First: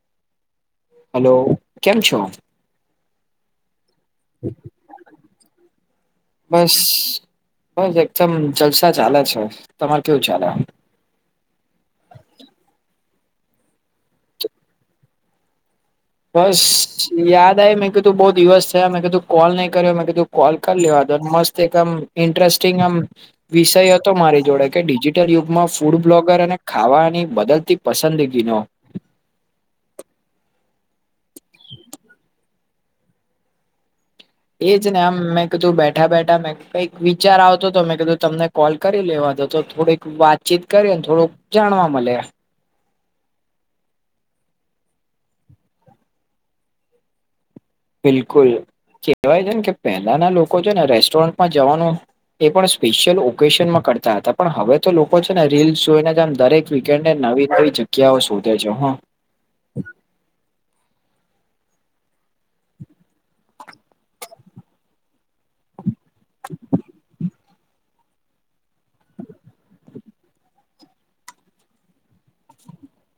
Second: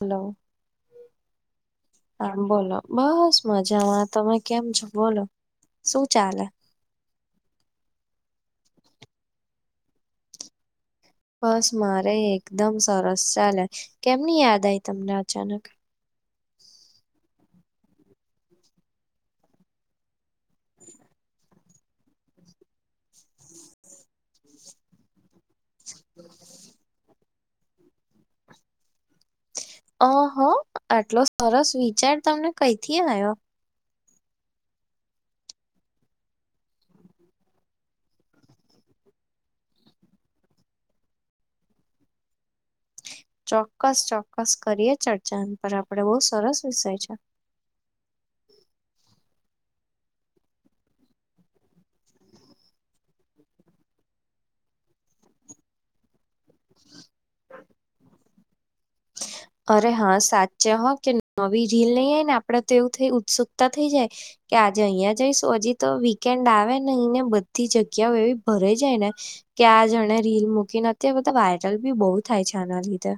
Hello. Hello. હા બોલો બસ મજામાં તમે કેમ છો? બોલો શું ચાલે? બસ બસ એકદમ જલસા ચાલે છે તમારે કેવું ચાલે? બસ મારે એકદમ સરસ ચાલે કેમની યાદ આવી તમને અચાનક બસ યાદ આ મેં કીધું બહુ દિવસ થયા મેં કીધું કોલ નહી કર્યો મેં કીધું કોલ કરી લેવા દો મસ્ત એક આમ ઈન્ટ્રસ્ટિંગ આમ વિષય હતો મારી જોડે કે ડિજિટલ યુગ માં ફૂડ બ્લોગર અને ખાવાની બદલતી પસંદગીનો અહ આટલો સરસ વિચાર તમને કઈ થી આવ્યો. એજ ને આમ મેં કીધું બેઠા બેઠા મેં કઈક વિચાર આવતો હતો મેં કીધું તમને કોલ કરી લેવા તો તો થોડીક વાતચીત કરી ને થોડુંક જાણવા મળે. ચોક્કસ ચોક્કસ કરીએ ચર્ચા પર આપડે બહુ સરસ વિષય છે. બિલકુલ કેહેવાય છે ને કે પહેલાના લોકો છે ને રેસ્ટોરન્ટમાં જવાનું એ પણ સ્પેશિયલ ઓકેશનમાં કરતા હતા પણ હવે તો લોકો છે ને રીલ જોઈને દરેક વીકેન્ડે નવી નવી જગ્યાઓ શોધે છે હો. અરે હા સાચે હો કે નવી રીલ નહી આવેય ને આપડે તો એવું થઈ ઉત્સુકતા થઈ જાય. કે આજે અહિયા જઈશું હજી તો વીકેન્ડ આવે ને બધી જગ્યાઓ એવી ભરાઈ જાય ને કે આ જણે રીલ મૂકી નથી એ બધા વાયરલ બી બહુ થાય છે આના લીધે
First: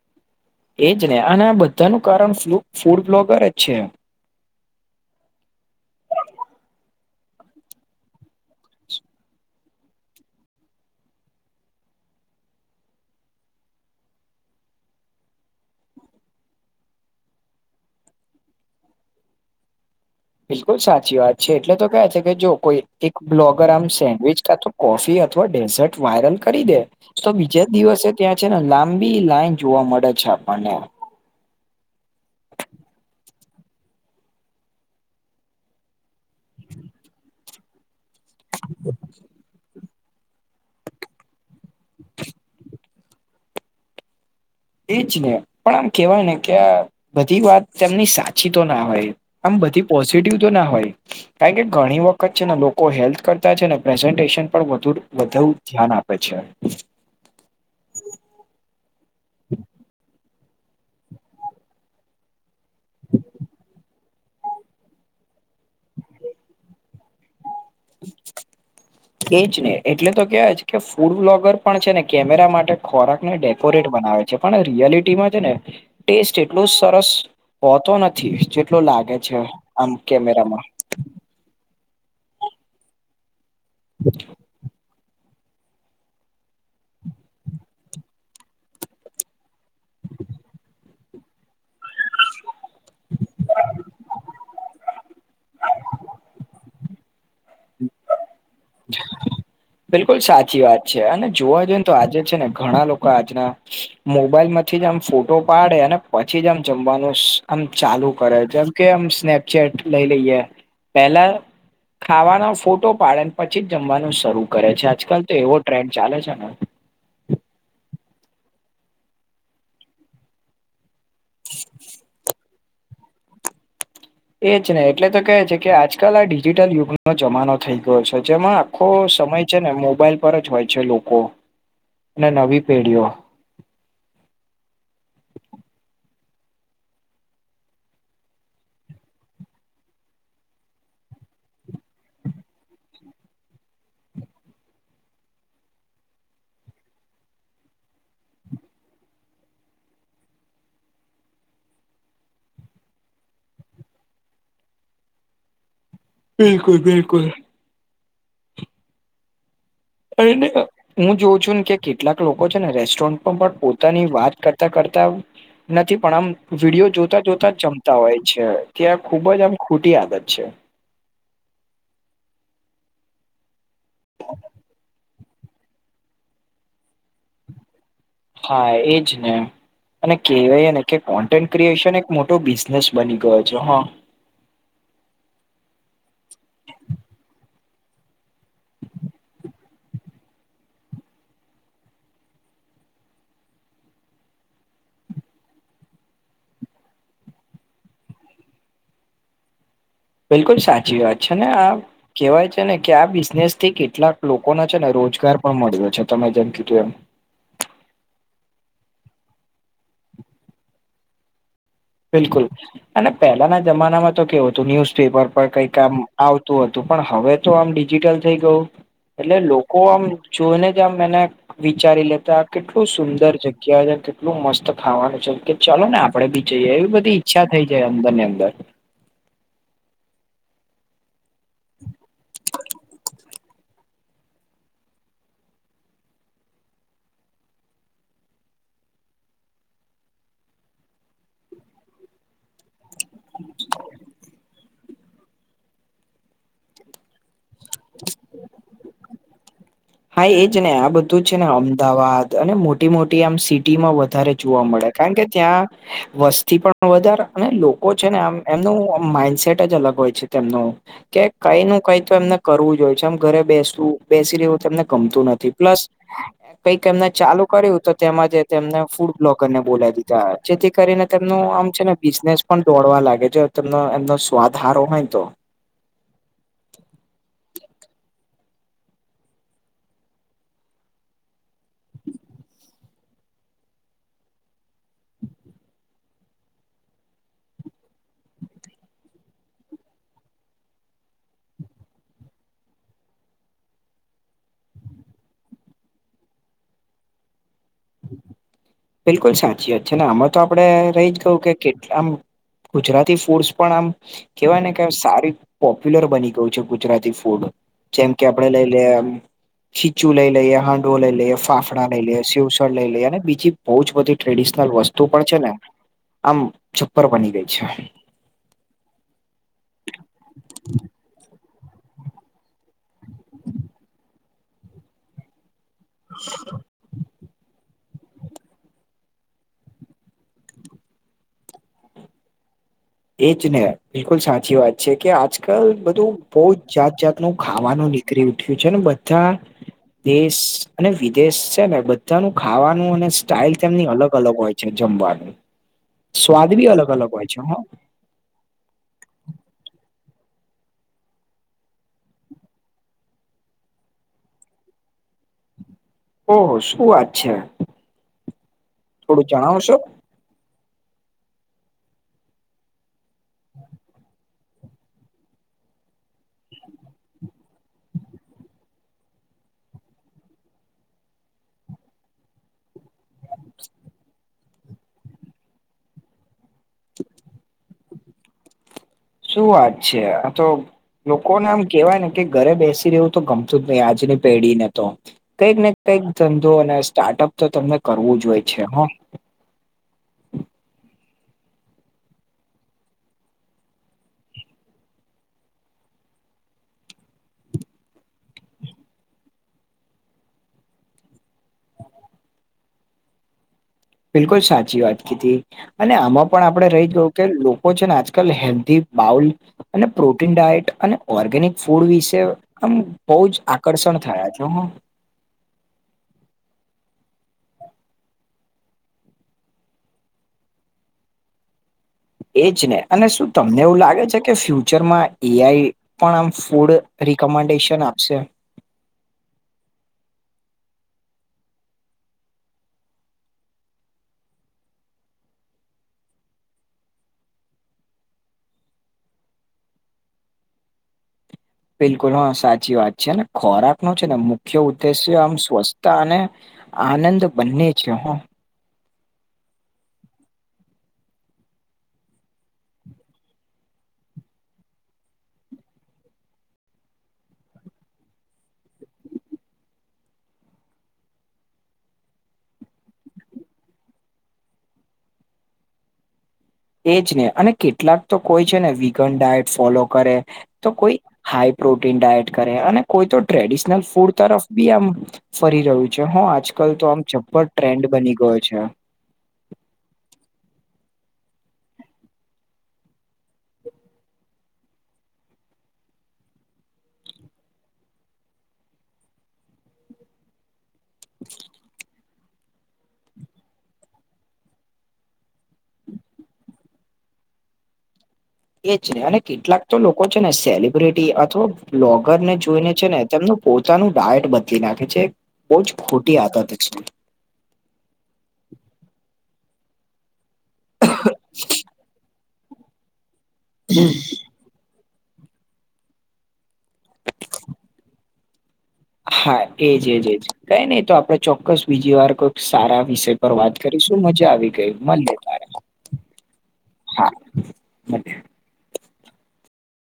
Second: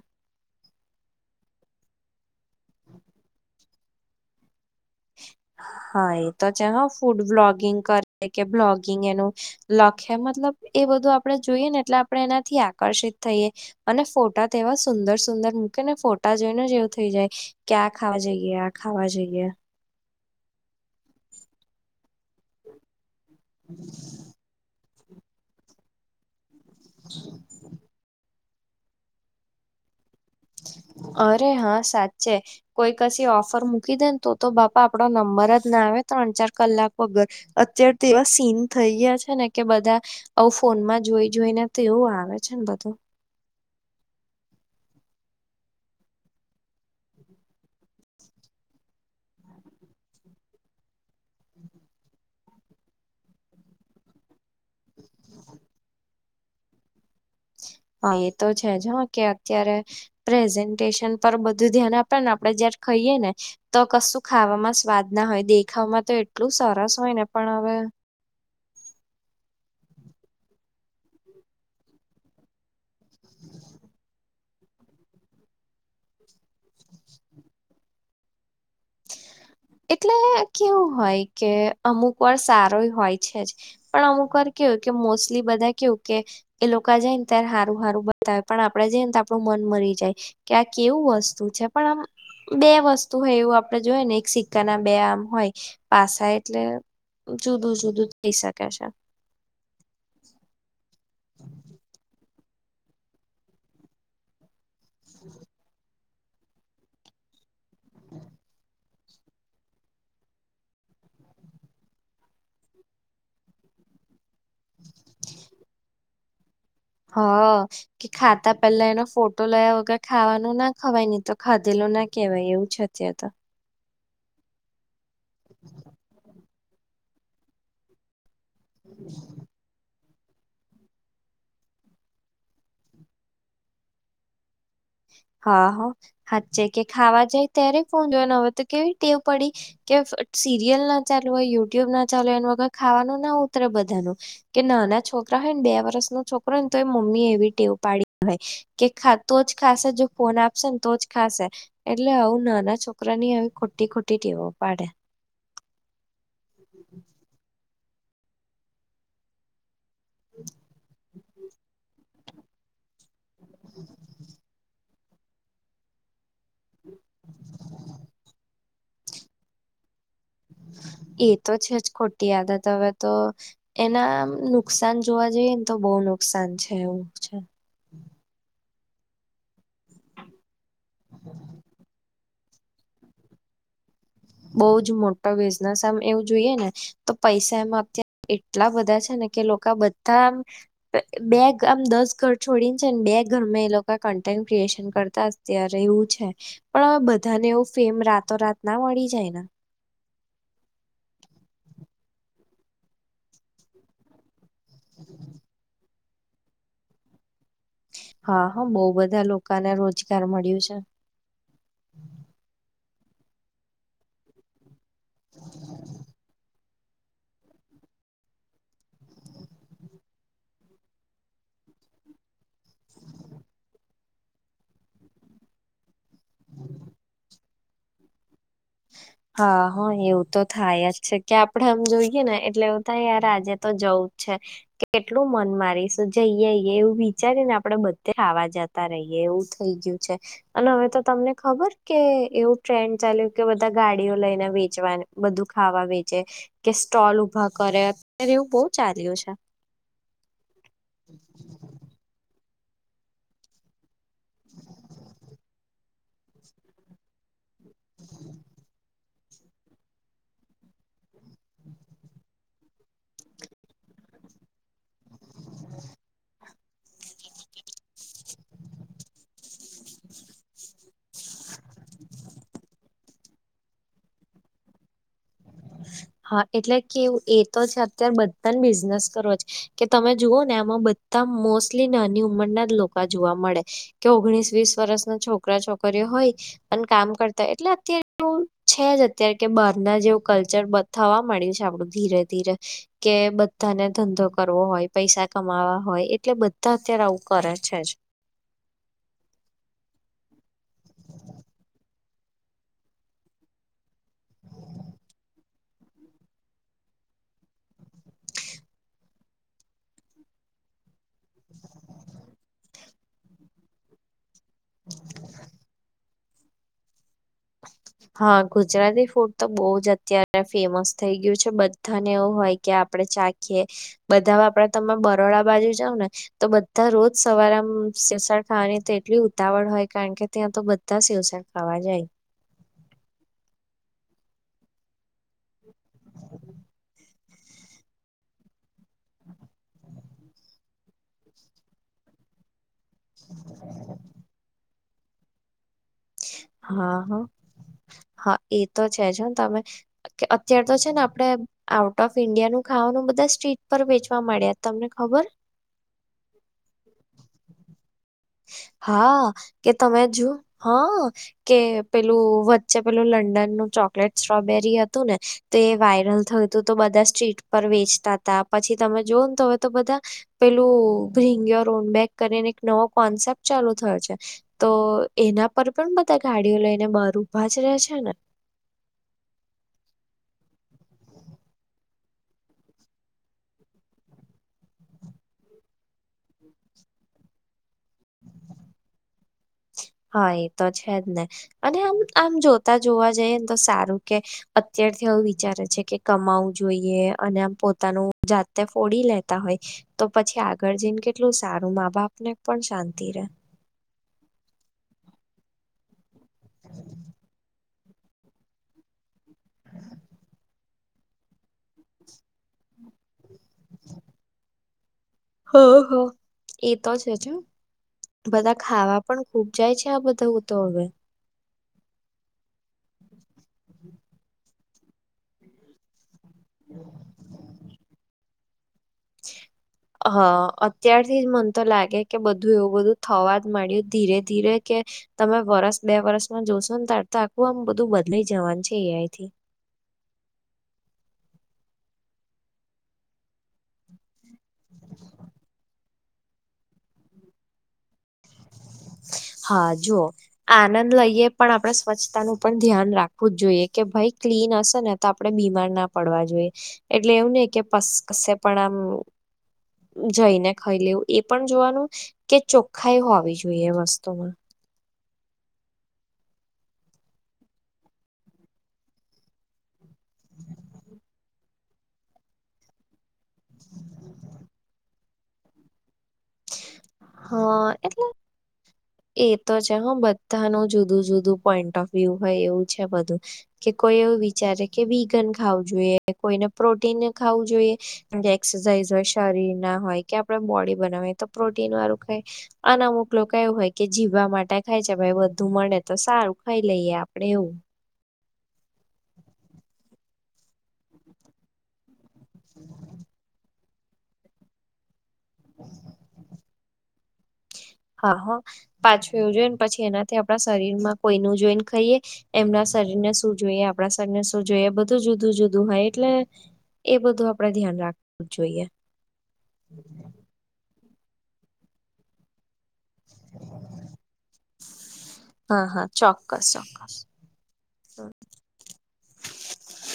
એજ ને અને બધાનું કારણફૂડ ફૂડ બ્લોગર જ છે. [inaudible] હા એ તો છે હ ફૂડ બ્લોગિંગ કરે કે બ્લોગિંગ એનું લખે મતલબ એ બધું આપડે જોઈએ ને એટલે આપણે એનાથી આકર્ષિત થઈએ અને ફોટા તેવા સુંદર સુંદર મૂકે ને ફોટા જોઈને એવું થઇ જાય. કે આ ખાવા જઈએ આ ખાવા જઈએ. બિલકુલ સાચી વાત છે એટલે તો કે છે કે જો કોઈ એક બ્લોગર આમ સેન્ડવીચ કાતો કોફી અથવા ડેઝર્ટ વાયરલ કરી દે તો બીજે દિવસે ત્યાં છે ને લાંબી લાઈન જોવા મળે છે આપણને અરે હા સાચે કોઈ કસી ઓફર મૂકી દે ને તો તો બાપા આપડો નંબર જ ના આવે ત્રણ ચાર કલાક વગર અત્યારે તો એવા સીન થઈ ગયા છે ને કે બધા આવું ફોનમાં જોઈ જોઈને તો એવું આવે છે ને બધું એજ ને પણ આમ કેવાય ને કે આ બધી વાત તેમની સાચી તો ના હોય આમ બધી પોઝિટિવ તો ના હોય. કારણ કે ઘણી વખત છે ને લોકો હેલ્થ કરતા છે ને પ્રેઝન્ટેશન પણુ વધુ ધ્યાન આપે છે. હા એ તો છે જ હા કે અત્યારે પ્રેઝન્ટેશન પર બધું ધ્યાન આપે ને આપડે જયારે ખાઈએે ને તો કશું ખાવામાં સ્વાદ ના હોય દેખાવામાં તો એટલું સરસ હોય ને પણ હવે [inaudible] એજ ને એટલે તો કેવાય કે ફૂડ બ્લોગર પણ છે ને કેમેરા માટે ખોરાકને ડેકોરેટ બનાવે છે પણ રિયાલિટીમાં છે ને ટેસ્ટ એટલો સરસ હોતો નથી જેટલો લાગે છે. આમ એટલે કેમેરામાં કેવું હોય કે અમુક વાર સારો હોય છે જ પણ અમુક વાર કેવું કે મોસ્ટલી બધા કેવું કે એ લોકો જાય ને ત્યારે હારું હારું બતાવે પણ આપડે જઈએને તો આપણું મન મરી જાય. કે આ કેવું વસ્તુ છે પણ આમ બે વસ્તુ હોય એવું આપડે જોઈય ને એક સિક્કાના બે આમ હોય પાસા એટલે જુદું જુદું થઇ શકે છે. [inaudible] બિલકુલ સાચી વાત છે અને જોવા જઈએ ને તો આજે છે ને ઘણા લોકો આજના મોબાઈલ માંથી જ આમ ફોટો પાડે ને પછી જ આમ જમવાનું આમ ચાલુ કરે જેમ કે આમ સ્નેપચેટ લઈ લઈએ પેલા ખાવાનો ફોટો પાડે પછી જ જમવાનું શરૂ કરે છે આજકાલ તો એવો ટ્રેન્ડ ચાલે છે ને હ કે ખાતા પેલા એનો ફોટો લયા વગર ખાવાનું ના ખવાય નહી તો ખાધેલો ના કહેવાય એવું જ અત્યાર તો એજ નને એટલે તો કેહે છે કે આજકાલ આ ડિજિટલ યુગનો જમાનો થઈ ગયો છે જેમાં આખો સમય છે ને મોબાઈલ પર જ હોય છે લોકો અને નવી પેઢીઓ હા હ હાચે કે ખાવા જાય ત્યારે ફો જોવાનું હવે તો કેવી ટેવ પડી કે સીરિયલ ના ચાલુ હોય યુટ્યુબ ના ચાલુ હોય એ વગર ખાવાનું ના ઉતરે બધાનું કે નાના છોકરા હોય ને બે વર્ષ નો છોકરો હોય ને તો એ મમ્મી એવી ટેવ પાડી હોય કે ખાતું જ ખાશે જો ફોન આપશે ને તો જ ખાશે એટલે આવું નાના છોકરા ની આવી ખોટી ખોટી ટેવો પાડે બિલકુલ બિલકુલ એ એ હું જોઉ છું કેકીટ કેટલાક લોકો છે ને રેસ્ટોરન્ટ પણ પોતાની વાત કરતા કરતા નથી પણ આમ વિડીયો જોતા જોતા જ જમતા હોય છે ત્યાં ખુબ જ આમ ખોટી આદત છે એ તો છે જ ખોટી આદત હવે તો એના નુકસાન જોવા જઈએ ને તો બહુ નુકસાન છે એવું છે હા એજ ને અને કહેવાય ને કે કોન્ટેન્ટ ક્રિએશન એક મોટો બિઝનેસ બની ગયો છે હા બઉ જ મોટો બિઝનેસ આમ એવું જોઈએ ને તો પૈસા એમાં અત એટલા બધા છે ને કે લોકો બધા બે આમ દસ ઘર છોડીને છે ને બે ઘર માં એ લોકો કન્ટેન્ટ ક્રિએશન કરતા અત્યારે એવું છે પણ હવે બધાને એવું ફેમ રાતોરાત ના મળી જાય ને બિલકુલ સાચી વાત છે ને આ કેવાય છે ને કે આ બિઝનેસ થી કેટલાક લોકોને છે ને રોજગાર પણ મળ્યો છે તમે જેમ કીધું એમ હા હા બહ બધા લોકોને રોજગાર મળ્યું છે બિલકુલ અને પહેલાના જમાનામાં તો કેવું હતું ન્યુઝપેપર પર કઈક કામ આવતું હતું તું પણ હવે તો આમ ડિજિટલ થઈ ગયું એટલે લોકો આમ જોઈને જ આમ એને વિચારી લેતા કેટલું સુંદર જગ્યા છે કેટલું મસ્ત ખાવાનું છે કે ચાલો ને આપડે બી એવી બધી ઈચ્છા થઈ જાય અંદર ની અંદર હા હા એવું તો થાય જ છે કે આપડે આમ જોઈએ ને એટલે એવું ત યાર આજે તો જવું જ છે કેટલું મન મારીશ જઈએ એવું વિચારીને આપડે બધે આવા જતા રહીએ એવું થઈ ગયું છે અને હવે તો તમને ખબર કે એવું ટ્રેન્ડ ચાલ્યું કે બધા ગાડીઓ લઈને વેચવા બધું ખાવા વેચે કે સ્ટોલ ઉપર ઉભા કરે અત્યારે એવું બહુ ચાલ્યું છે હા એજ ને આ બધું છે ને અમદાવાદ અને મોટી મોટી આમ સિટીમાં વધારે જોવા મળે કારણ કે ત્યાં વસ્તી પણ વધારે અને લોકો છે ને આમ એમનું માઈન્ડસેટ જ અલગ હોય છે તેમનો. કે કઈ નું કઈ તો એમને કરવું જ હોય છે આમ ઘરે બેસવું બેસી રહ્યું તો એમને ગમતું નથી પ્લસ કંઈક એમને ચાલુ કર્યું તો તેમાંજ તેમને ફૂડ બ્લોગર ને બોલાવી દીધા જેથી કરીને તેમનું આમ છે ને બિઝનેસ પણ દોડવા લાગે જો તેમનો એમનો સ્વાદ હારો હોયને તો [unintelligible] હા એટલે કેવું એ ત છે અતારે બધાને બિઝનેસ કરો છ કે તમે જુઓ ને આમાં તા મોસ્લી નાની ઉંમરના જ લોકા જોવા મળે. કે ઓગણીસ વીસ વરસ ન છોકરા છોકરીઓ હોય. પણ કામ કરતા એટલે અતારે એ છે જ અતારે કે બહાર ના જેવ કલ્ચર બથાવા મળ્યુ છે, આપડુ ધીરે ધીરે. કે બધાને ધંધો કરવો હોય, પૈસા કમાવા હોય એટલે બધા અતારે આવું કરે છે જ. બિલકુલ સાચી વાત છે ને આમા તો આપડણે રહી જ ગયુ કે કેટલા આમ ગુજરાતી ફૂડ્સ પણ આમ... કેવાય ને કે સારી પોપ્યુલર બની ગયુ છે ગુજરાતી ફૂડ. જેમ કે, આપડે લઈ લેમ... ખીચું લઈ લઈએ, હાંડવો લઈ લઈએ, ફાફડા લઈ લઈએ, સિવસળ લઈ લઈએ અને બીજી બઉ જ બધી ટ્રેડિસનલ વસ્તુ પણ છે, ને આમ છપ્પર બની ગઈ છે. હા ગુજરાતી ફૂડ તો બઉ જ અતારે ફેમસ થઈ ગયું છે બધાને એવુ હોય.. કે આપડે ચાખીએ બધાવા આપડે તમે બરોડા બાજુ જાવ ને તો બધા રોજ સવાર આમ્મ સેવસળ ખાવાની તો એટલી ઉતાવળ હોય કારણ કે, ત્યા તો બધા સેવસડળ ખાવા જાય. એ જ ને બિલકુલ સાચી વાત છે કે આજકાલ બધુ બોઉ જ જાત જાત.. નું ખાવાનુ નીકરી ઉઠ્યુ છે ને બધા દેસ અને વિદેસ સે ને બધાનું ખાવાનું અને સ્ટાઈલ તેમની અલગ અલગ હોય છે જમવાનું. સ્વાદ બી અલગ હા અલગ હા હોય છે. હ હા, એ તો છે જ હ તમે અત્યાર તો છે ને આપડે આઉટ ઓફ ઈન્ડિયા નુ ખાવાનુ બધા સ્ટ્રીટ પર વેચવા માળ્યા. તમને ખબર.. ઓહ! શું વાત છે. થોડું હા કે જણાવશો તમે જુ હ કે પેલું વ ચે પેલુ લંડનનું ચોકલેટ ટોબેરી હતુ ને તો એ વાયરલ થયુ તું તો બધા સ્ટ્રીટ પર વેચતા તા. પછી તમે જોવો ન તો હવે તો બધા પેલુ ભિંગ્યો રોમ બેક કરીને એક નોક કોન્સેપ્ટ ચાલુ થયો છે. તો એના પર પણ બધા ગાડીઓ લઈને બાર ઊભા જ રહે છે ને. શું વાત છે? આ તો લોકોને આમ કેવાય ને કે ઘરે બેસી રેવુ તો ગમતું જ નહી આજની પેઢી ને તો. કંઈક ને કંઈક ધંધો અને સ્ટાર્ટઅપ તો તમને કરવું જ હોય છે. હ હા એ તો છે જ ને અને આમ આમ જોતા જોવા જઈએ ને તો સારુ કે, અત્યારથી આવુ વિચારે છે કે કમાવું જોઈએ અને આમ પોતાનુ જાતે ફોડી લેતા હોય. તો પછી આગળ જઈને કેટલુ સારુ મા બાપ ને પણ શાંતિ રે. બિલકુલ સાચી વાત કીધી. અને આમાં પણ આપણે રહી ગયુ કે લોકો છે ને આજકાલ હેલ્ધી બાઉલ અને પ્રોટીન ડાયટ અને ઓર્ગેનિક ફૂડ વિસે આમ બઉ જ આકળષણ થયા છ હું. હઅ હઅ, એ તો છે જ. બધા ખાવા પણ ખૂબ જાય છે આ બધા તો હવે એ જ ને અને શું તમને એવું લાગે છે કે ફ્યુચરમાં એઆઈ પણ આમ ફૂડ રિકમેન્ડેશન આપશે. હ અત્યારથી જ મન તો લાગે કે બધું એવું બધું થવા જ મળ્યું ધીરે ધીરે કે તમે વરસ બે વરસમાં જોશો ને તાાર તો આખું આમ બધું બદલા જવાનું છે એઆઈ થી બિલકુલ હ સાચી વાત છે ને ખોરાક નો છે ને મુખ્ય ઉદ્દેશ્ય આમ સ્વસ્તા અને આનંદ બંને છે હો. હા જુઓ. આનંદ લઈએ પણ આપણે સ્વચ્છતા નુ પણ ધ્યાન રાખવું જ જોઈએ કે ભાઈ ક્લીન હશે ને ત આપડણે બીમાર ના પડવા જોઈએ એટલે એવ નઈ કે કશે પણ આમ જઈને ખઈ લેવું એ પણ જોવાનુ કે ચોખ્ખાઈ હોવી જોઈએ એ વસ્તુમા. એજ ને અને કેટલાક તો કોઈ છે ને વિગન ડાયટ ફોલો કરે. તો કોઈ હાઈ પ્રોટીન ડાયટ કરે અને કોઈ તો ટ્રેડિશનલ ફૂડ તરફ બી આમ ફરી રહ્યું છે હ આજકાલ તો આમ જપ્પર હા ટ્રેન્ડ એટલે બની ગયો છે. એ તો છે હ બધાનું જુદું જુદું પોઈન્ટ ઓફ વ્યુ હોય એવું છે બધું. કે કોઈ એવું વિચારે કે વિગન ખાવું જોઈએ કોઈને પ્રોટીન ખાવું જોઈએ. એક્સરસાઇઝ હોય શરીર ના હોય કે આપણે બોડી બનાવા તો પ્રોટીન વાળું ક અન અમુક લોકો એવું હોય કે જીવા માટે ખાય છે ભાઈ વધુ મળે તો સારું ખાઈ લઈએ આપડે એવું. એ જ ને અને કેટલાક તો લોકો છે ને સેલિબ્રિટી અથવા બ્લોગર ને જોઈને છે ને તેમનું પોતાનું ડાયટ બદલી નાખે છે ભોજ જ ખોટી આતા. હા હા પાછું એવું જોઈ ને પછી એના આપણા શરીર માં કોઈ ન જોઈન ખાઈએ એમના શરીર ને શું જોઈએ આપણા શરીર ને શું જોઈએ જું જુદું જુદું હોય એટલે એ બધું આપડે ધ્યાન રાખવું જ જોઈએ. હા એજજ એજ કઈ નહી તો આપડે ચોક્કસ બીજી વાર કોઈક સારા. વિષય પર વાત કરીશું મજા આવી ગઈ મળ તાર હા હા ચોક્કસ ચોક્કસ. હા. મળીએ.